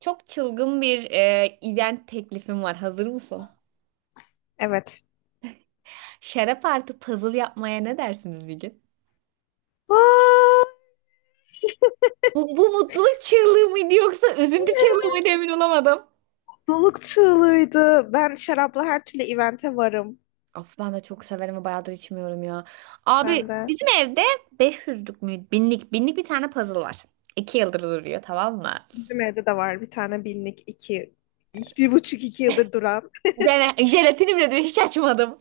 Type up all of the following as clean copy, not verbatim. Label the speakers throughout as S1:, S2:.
S1: Çok çılgın bir event teklifim var. Hazır mısın?
S2: Evet.
S1: Şarap artı puzzle yapmaya ne dersiniz bir gün?
S2: Aa,
S1: Bu mutluluk çığlığı mıydı yoksa üzüntü çığlığı
S2: evet.
S1: mıydı emin olamadım.
S2: Mutluluk çığlığıydı. Ben şarapla her türlü evente varım.
S1: Of ben de çok severim ve bayağıdır içmiyorum ya. Abi
S2: Ben de.
S1: bizim evde 500'lük mü? Binlik bir tane puzzle var. İki yıldır duruyor tamam mı?
S2: Bizim evde de var bir tane binlik, iki, bir buçuk iki yıldır duran.
S1: Ben jelatini bile diyor hiç açmadım.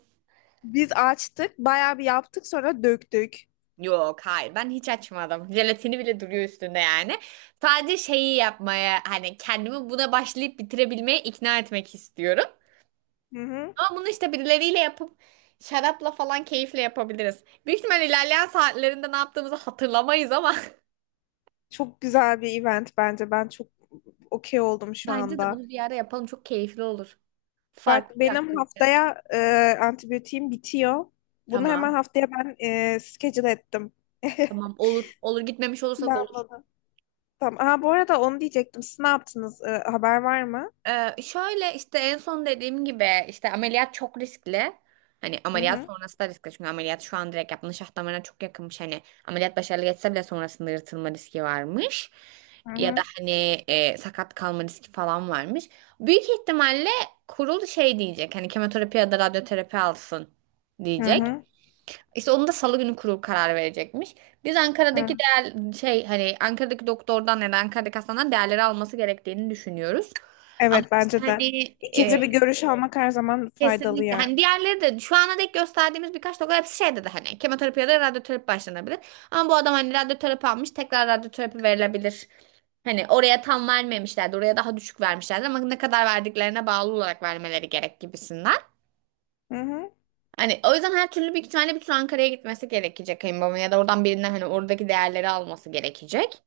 S2: Biz açtık, bayağı bir yaptık sonra döktük.
S1: Yok hayır ben hiç açmadım. Jelatini bile duruyor üstünde yani. Sadece şeyi yapmaya hani kendimi buna başlayıp bitirebilmeye ikna etmek istiyorum.
S2: Hı hı.
S1: Ama bunu işte birileriyle yapıp şarapla falan keyifle yapabiliriz. Büyük ihtimal ilerleyen saatlerinde ne yaptığımızı hatırlamayız ama
S2: Çok güzel bir event bence. Ben çok okey oldum şu
S1: bence de
S2: anda.
S1: bunu bir yere yapalım çok keyifli olur. Farklı
S2: Bak
S1: bir
S2: benim
S1: aktivite.
S2: haftaya antibiyotiğim bitiyor. Bunu hemen
S1: Tamam.
S2: haftaya ben schedule ettim.
S1: Tamam olur. Olur gitmemiş olursak olur.
S2: Planladım. Tamam. Aa, bu arada onu diyecektim. Siz ne yaptınız? Haber var mı?
S1: Şöyle işte en son dediğim gibi işte ameliyat çok riskli. Hani
S2: Hı
S1: ameliyat
S2: hı.
S1: sonrası da riskli çünkü ameliyat şu an direkt yapılan şah damarına çok yakınmış. Hani ameliyat başarılı geçse bile sonrasında yırtılma riski varmış.
S2: Hı
S1: Ya da
S2: hı.
S1: hani sakat kalma riski falan varmış. Büyük ihtimalle kurul şey diyecek hani kemoterapi ya da radyoterapi alsın
S2: Hı
S1: diyecek.
S2: hı.
S1: İşte onu da Salı günü kurul karar verecekmiş. Biz Ankara'daki
S2: Hı.
S1: değer şey hani Ankara'daki doktordan ya da Ankara'daki hastaneden değerleri alması gerektiğini düşünüyoruz. Ama
S2: Evet
S1: işte
S2: bence de.
S1: hani e,
S2: İkinci bir görüş almak her zaman faydalı
S1: kesinlikle
S2: yani.
S1: hani diğerleri de şu ana dek gösterdiğimiz birkaç doktor hepsi şey dedi hani kemoterapi ya da radyoterapi başlanabilir. Ama bu adam hani radyoterapi almış tekrar radyoterapi verilebilir. Hani oraya tam vermemişlerdi. Oraya daha düşük vermişlerdi ama ne kadar verdiklerine bağlı olarak vermeleri gerek gibisinden.
S2: Hı hı.
S1: Hani o yüzden her türlü büyük ihtimalle bir tur Ankara'ya gitmesi gerekecek kayınbabamın ya da oradan birinden hani oradaki değerleri alması gerekecek.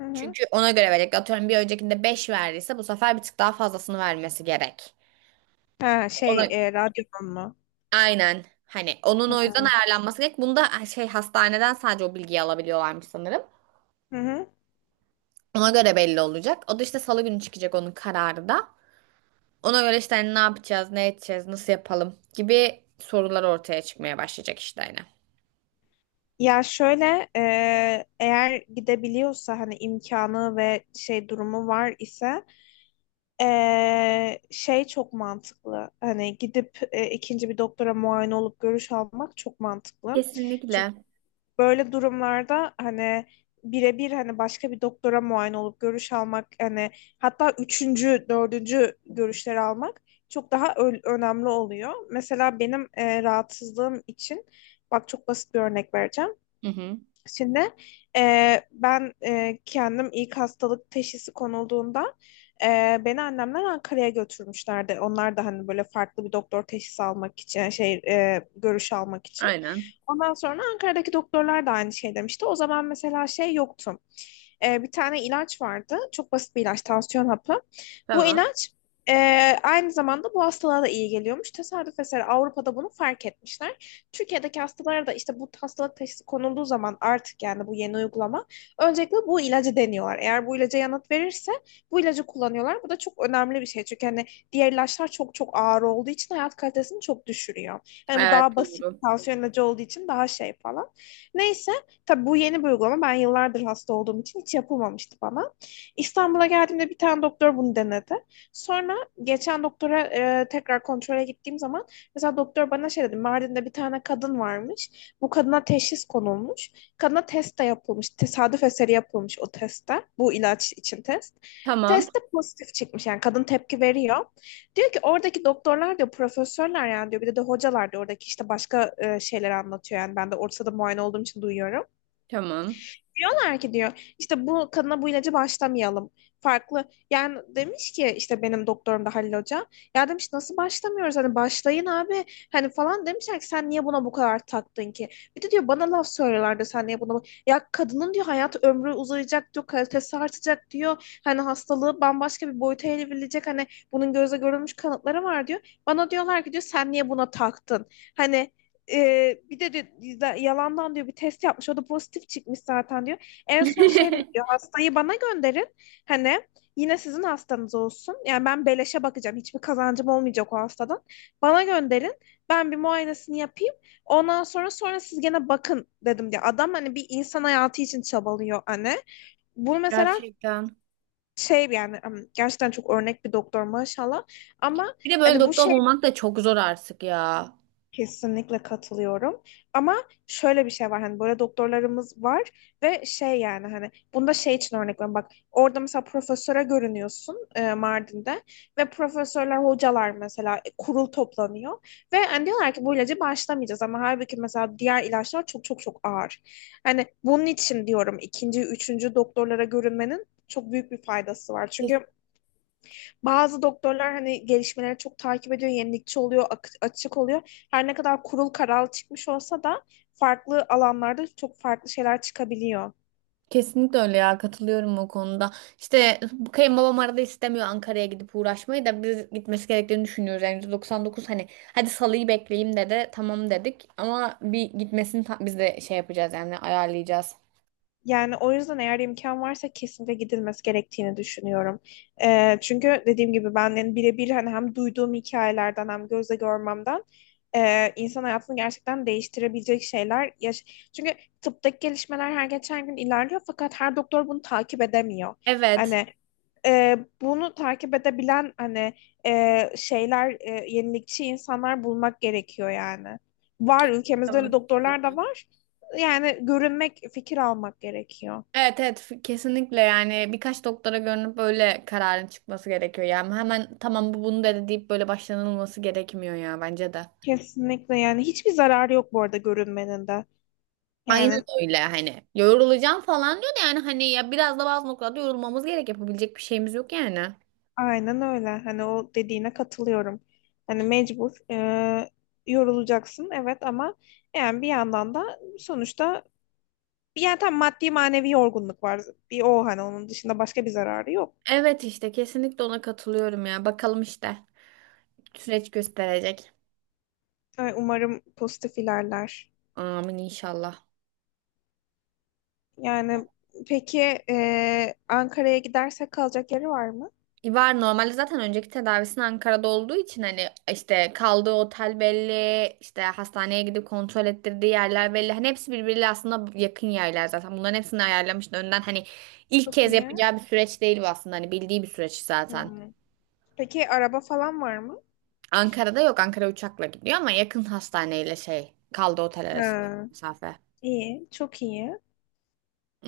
S2: Hı hı.
S1: Çünkü ona göre verecek. Atıyorum bir öncekinde 5 verdiyse bu sefer bir tık daha fazlasını vermesi gerek.
S2: Ha
S1: Ona
S2: şey, radyonun mu?
S1: aynen hani onun
S2: Hı
S1: o yüzden
S2: hı.
S1: ayarlanması gerek. Bunda şey hastaneden sadece o bilgiyi alabiliyorlarmış sanırım.
S2: Hı hı.
S1: Ona göre belli olacak. O da işte salı günü çıkacak onun kararı da. Ona göre işte hani ne yapacağız, ne edeceğiz, nasıl yapalım gibi sorular ortaya çıkmaya başlayacak işte hani.
S2: Ya şöyle, eğer gidebiliyorsa hani imkanı ve şey durumu var ise şey çok mantıklı. Hani gidip ikinci bir doktora muayene olup görüş almak çok mantıklı. Çünkü
S1: Kesinlikle.
S2: böyle durumlarda hani birebir hani başka bir doktora muayene olup görüş almak, hani hatta üçüncü, dördüncü görüşleri almak çok daha önemli oluyor. Mesela benim rahatsızlığım için bak çok basit bir örnek vereceğim.
S1: Hı hı.
S2: Şimdi ben kendim ilk hastalık teşhisi konulduğunda, e, beni annemler Ankara'ya götürmüşlerdi. Onlar da hani böyle farklı bir doktor teşhisi almak için, yani şey, görüş almak için.
S1: Aynen.
S2: Ondan sonra Ankara'daki doktorlar da aynı şey demişti. O zaman mesela şey yoktu. E, bir tane ilaç vardı. Çok basit bir ilaç, tansiyon hapı. Bu
S1: Tamam.
S2: ilaç e, aynı zamanda bu hastalığa da iyi geliyormuş. Tesadüf eseri Avrupa'da bunu fark etmişler. Türkiye'deki hastalara da işte bu hastalık teşhisi konulduğu zaman, artık yani bu yeni uygulama, öncelikle bu ilacı deniyorlar. Eğer bu ilaca yanıt verirse bu ilacı kullanıyorlar. Bu da çok önemli bir şey. Çünkü hani diğer ilaçlar çok çok ağır olduğu için hayat kalitesini çok düşürüyor. Yani bu
S1: Evet
S2: daha basit
S1: doğru.
S2: tansiyon ilacı olduğu için daha şey falan. Neyse, tabii bu yeni bir uygulama. Ben yıllardır hasta olduğum için hiç yapılmamıştı bana. İstanbul'a geldiğimde bir tane doktor bunu denedi. Sonra geçen doktora tekrar kontrole gittiğim zaman, mesela doktor bana şey dedi. Mardin'de bir tane kadın varmış. Bu kadına teşhis konulmuş. Kadına test de yapılmış. Tesadüf eseri yapılmış o testte. Bu ilaç için test.
S1: Tamam.
S2: Testte pozitif çıkmış. Yani kadın tepki veriyor. Diyor ki oradaki doktorlar diyor, profesörler yani diyor. Bir de hocalar diyor. Oradaki işte başka şeyler anlatıyor. Yani ben de ortada muayene olduğum için duyuyorum.
S1: Tamam.
S2: Diyorlar ki diyor işte bu kadına bu ilacı başlamayalım. Farklı, yani demiş ki işte benim doktorum da Halil Hoca. Ya demiş nasıl başlamıyoruz, hani başlayın abi hani falan, demişler ki sen niye buna bu kadar taktın ki? Bir de diyor bana laf söylüyorlardı, sen niye buna bu-" Ya kadının diyor hayat ömrü uzayacak diyor, kalitesi artacak diyor. Hani hastalığı bambaşka bir boyuta evrilecek, hani bunun gözle görülmüş kanıtları var diyor. Bana diyorlar ki diyor sen niye buna taktın? Hani bir de, diyor, yalandan diyor bir test yapmış. O da pozitif çıkmış zaten diyor. En son şey de diyor, hastayı bana gönderin. Hani yine sizin hastanız olsun. Yani ben beleşe bakacağım. Hiçbir kazancım olmayacak o hastadan. Bana gönderin. Ben bir muayenesini yapayım. Ondan sonra siz gene bakın dedim diye. Adam hani bir insan hayatı için çabalıyor hani. Bu mesela
S1: Gerçekten.
S2: şey yani gerçekten çok örnek bir doktor maşallah. Ama
S1: Bir de böyle
S2: hani bu
S1: doktor
S2: şey,
S1: bulmak da çok zor artık ya.
S2: kesinlikle katılıyorum. Ama şöyle bir şey var, hani böyle doktorlarımız var ve şey yani, hani bunda şey için örnek veriyorum, bak orada mesela profesöre görünüyorsun, Mardin'de, ve profesörler hocalar mesela, kurul toplanıyor ve hani diyorlar ki bu ilacı başlamayacağız, ama halbuki mesela diğer ilaçlar çok çok çok ağır. Hani bunun için diyorum ikinci, üçüncü doktorlara görünmenin çok büyük bir faydası var.
S1: Kes-
S2: Çünkü bazı doktorlar hani gelişmeleri çok takip ediyor, yenilikçi oluyor, açık oluyor. Her ne kadar kurul karar çıkmış olsa da farklı alanlarda çok farklı şeyler çıkabiliyor.
S1: Kesinlikle öyle ya katılıyorum o konuda. İşte bu kayınbabam arada istemiyor Ankara'ya gidip uğraşmayı da biz gitmesi gerektiğini düşünüyoruz. Yani %99 hani hadi salıyı bekleyeyim dedi tamam dedik ama bir gitmesini biz de şey yapacağız yani ayarlayacağız.
S2: Yani o yüzden eğer imkan varsa kesinlikle gidilmesi gerektiğini düşünüyorum. Çünkü dediğim gibi ben yani birebir hani hem duyduğum hikayelerden hem gözle görmemden, insan hayatını gerçekten değiştirebilecek şeyler. Yaş, çünkü tıptaki gelişmeler her geçen gün ilerliyor fakat her doktor bunu takip edemiyor.
S1: Evet.
S2: Hani bunu takip edebilen hani şeyler, yenilikçi insanlar bulmak gerekiyor yani. Var,
S1: Kesinlikle
S2: ülkemizde
S1: buna
S2: öyle doktorlar da
S1: katılıyorum.
S2: var. Yani görünmek, fikir almak gerekiyor.
S1: Evet evet kesinlikle yani birkaç doktora görünüp böyle kararın çıkması gerekiyor. Yani hemen tamam bunu dedi deyip böyle başlanılması gerekmiyor ya bence de.
S2: Kesinlikle yani hiçbir zararı yok bu arada görünmenin de.
S1: Aynen
S2: Yani
S1: öyle hani yorulacağım falan diyor da yani hani ya biraz da bazı noktada yorulmamız gerek yapabilecek bir şeyimiz yok yani.
S2: aynen öyle. Hani o dediğine katılıyorum. Hani mecbur yorulacaksın evet, ama yani bir yandan da sonuçta yani tam maddi manevi yorgunluk var. Bir o, hani onun dışında başka bir zararı yok.
S1: Evet işte kesinlikle ona katılıyorum ya bakalım işte süreç gösterecek.
S2: Ay, umarım pozitif ilerler.
S1: Amin inşallah.
S2: Yani peki, Ankara'ya gidersek kalacak yeri var mı?
S1: Var normalde zaten önceki tedavisinin Ankara'da olduğu için hani işte kaldığı otel belli, işte hastaneye gidip kontrol ettirdiği yerler belli. Hani hepsi birbiriyle aslında yakın yerler zaten. Bunların hepsini ayarlamıştı önden. Hani ilk
S2: Çok
S1: kez
S2: iyi.
S1: yapacağı bir süreç değil bu aslında. Hani bildiği bir süreç zaten.
S2: Hmm. Peki araba falan var mı?
S1: Ankara'da yok. Ankara uçakla gidiyor ama yakın hastaneyle şey kaldığı otel arasında
S2: Ha,
S1: mesafe.
S2: iyi, çok iyi.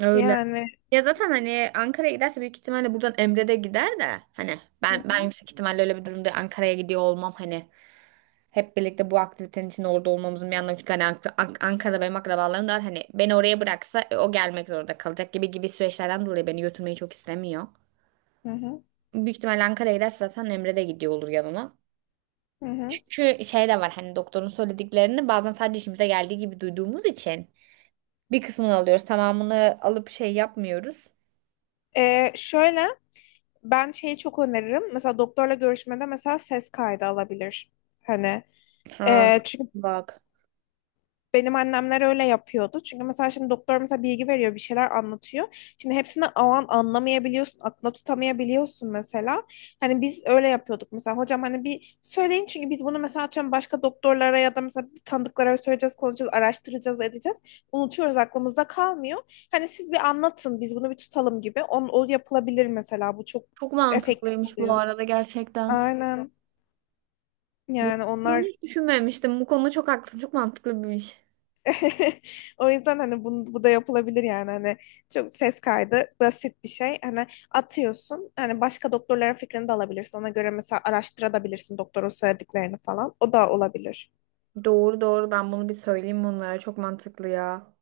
S1: Öyle.
S2: Yani
S1: Ya zaten hani Ankara'ya giderse büyük ihtimalle buradan Emre de gider de hani
S2: hı
S1: ben
S2: hı,
S1: ben yüksek ihtimalle öyle bir durumda Ankara'ya gidiyor olmam hani hep birlikte bu aktivitenin içinde orada olmamızın bir anlamı çünkü hani Ankara'da benim akrabalarım da var hani beni oraya bıraksa o gelmek zorunda kalacak gibi gibi süreçlerden dolayı beni götürmeyi çok istemiyor.
S2: hı hı,
S1: Büyük ihtimalle Ankara'ya giderse zaten Emre de gidiyor olur yanına.
S2: hı hı.
S1: Çünkü şey de var hani doktorun söylediklerini bazen sadece işimize geldiği gibi duyduğumuz için bir kısmını alıyoruz tamamını alıp şey yapmıyoruz.
S2: E, şöyle, ben şeyi çok öneririm. Mesela doktorla görüşmede mesela ses kaydı alabilir. Hani
S1: Ha
S2: çünkü
S1: bak.
S2: benim annemler öyle yapıyordu. Çünkü mesela şimdi doktor mesela bilgi veriyor, bir şeyler anlatıyor. Şimdi hepsini o an anlamayabiliyorsun, akla tutamayabiliyorsun mesela. Hani biz öyle yapıyorduk mesela. Hocam hani bir söyleyin, çünkü biz bunu mesela atıyorum başka doktorlara ya da mesela tanıdıklara söyleyeceğiz, konuşacağız, araştıracağız, edeceğiz. Unutuyoruz, aklımızda kalmıyor. Hani siz bir anlatın, biz bunu bir tutalım gibi. O yapılabilir mesela. Bu çok
S1: Çok
S2: efektif
S1: mantıklıymış bu
S2: oluyor.
S1: arada gerçekten.
S2: Aynen.
S1: Bu-
S2: Yani
S1: Bunu
S2: onlar.
S1: hiç düşünmemiştim. Bu konuda çok haklısın. Çok mantıklı bir iş.
S2: O yüzden hani bu da yapılabilir yani, hani çok ses kaydı basit bir şey. Hani atıyorsun hani başka doktorların fikrini de alabilirsin. Ona göre mesela araştırabilirsin doktorun söylediklerini falan. O da olabilir.
S1: Doğru ben bunu bir söyleyeyim onlara. Çok mantıklı ya.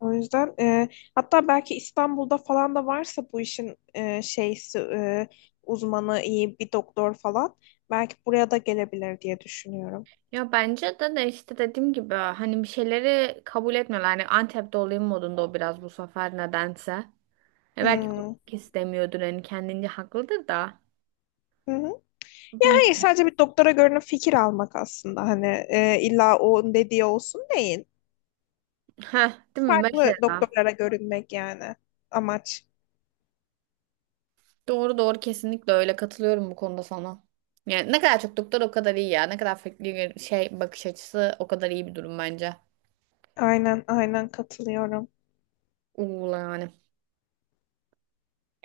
S2: O yüzden hatta belki İstanbul'da falan da varsa bu işin şeysi, uzmanı iyi bir doktor falan belki buraya da gelebilir diye düşünüyorum.
S1: Ya bence de işte dediğim gibi hani bir şeyleri kabul etmiyorlar. Hani Antep'te olayım modunda o biraz bu sefer nedense. E belki o
S2: Hmm.
S1: istemiyordur hani kendince haklıdır da.
S2: Hı hı. Hayır,
S1: Bilmiyorum.
S2: sadece bir doktora görünüp fikir almak aslında hani, illa o dediği olsun değil.
S1: Heh, değil mi
S2: Farklı
S1: mesela?
S2: doktorlara görünmek yani amaç.
S1: Doğru kesinlikle öyle katılıyorum bu konuda sana. Yani ne kadar çok doktor o kadar iyi ya. Ne kadar farklı şey bakış açısı o kadar iyi bir durum bence.
S2: Aynen aynen katılıyorum.
S1: Uğla yani.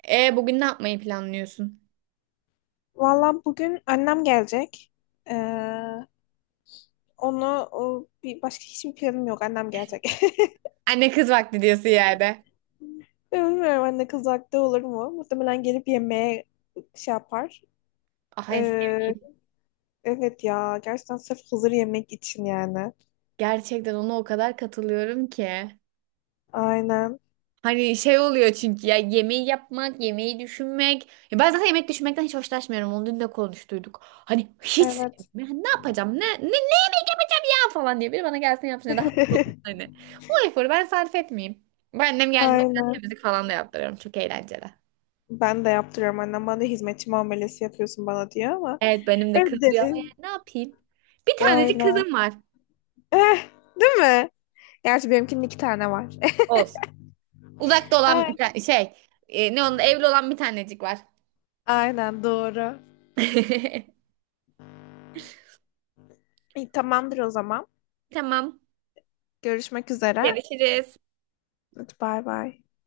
S1: E bugün ne yapmayı planlıyorsun?
S2: Valla bugün annem gelecek. Ee, onu, o, bir başka hiçbir planım yok. Annem gelecek.
S1: Anne kız vakti diyorsun yerde.
S2: Bilmiyorum anne kız haklı olur mu? Muhtemelen gelip yemeğe şey yapar.
S1: Ah en
S2: Ee,
S1: sevdiğim.
S2: evet ya, gerçekten sırf hazır yemek için yani.
S1: Gerçekten ona o kadar katılıyorum ki.
S2: Aynen.
S1: Hani şey oluyor çünkü ya yemeği yapmak, yemeği düşünmek. Ya ben zaten yemek düşünmekten hiç hoşlaşmıyorum. Onu dün de konuştuyduk. Hani hiç
S2: Evet.
S1: sevmiyorum. Hani ne yapacağım? Ne yemek yapacağım ya falan diye biri bana gelsin yapsın ya da hazır olsun hani. O eforu ben sarf etmeyeyim. Ben annem geldiğinde
S2: Aynen.
S1: temizlik falan da yaptırıyorum. Çok eğlenceli.
S2: Ben de yaptırıyorum annem. Bana da hizmetçi muamelesi yapıyorsun bana diyor ama.
S1: Evet benim de
S2: Evet.
S1: kızıyor ama yani ne yapayım? Bir tanecik
S2: Aynen.
S1: kızım var.
S2: Eh, değil mi? Gerçi benimkinin iki tane var.
S1: Olsun. Uzakta olan
S2: Ay,
S1: bir tane şey. Ne onun evli olan bir tanecik var.
S2: aynen doğru. İyi, tamamdır o zaman.
S1: Tamam.
S2: Görüşmek üzere.
S1: Görüşürüz.
S2: Hadi bay bay.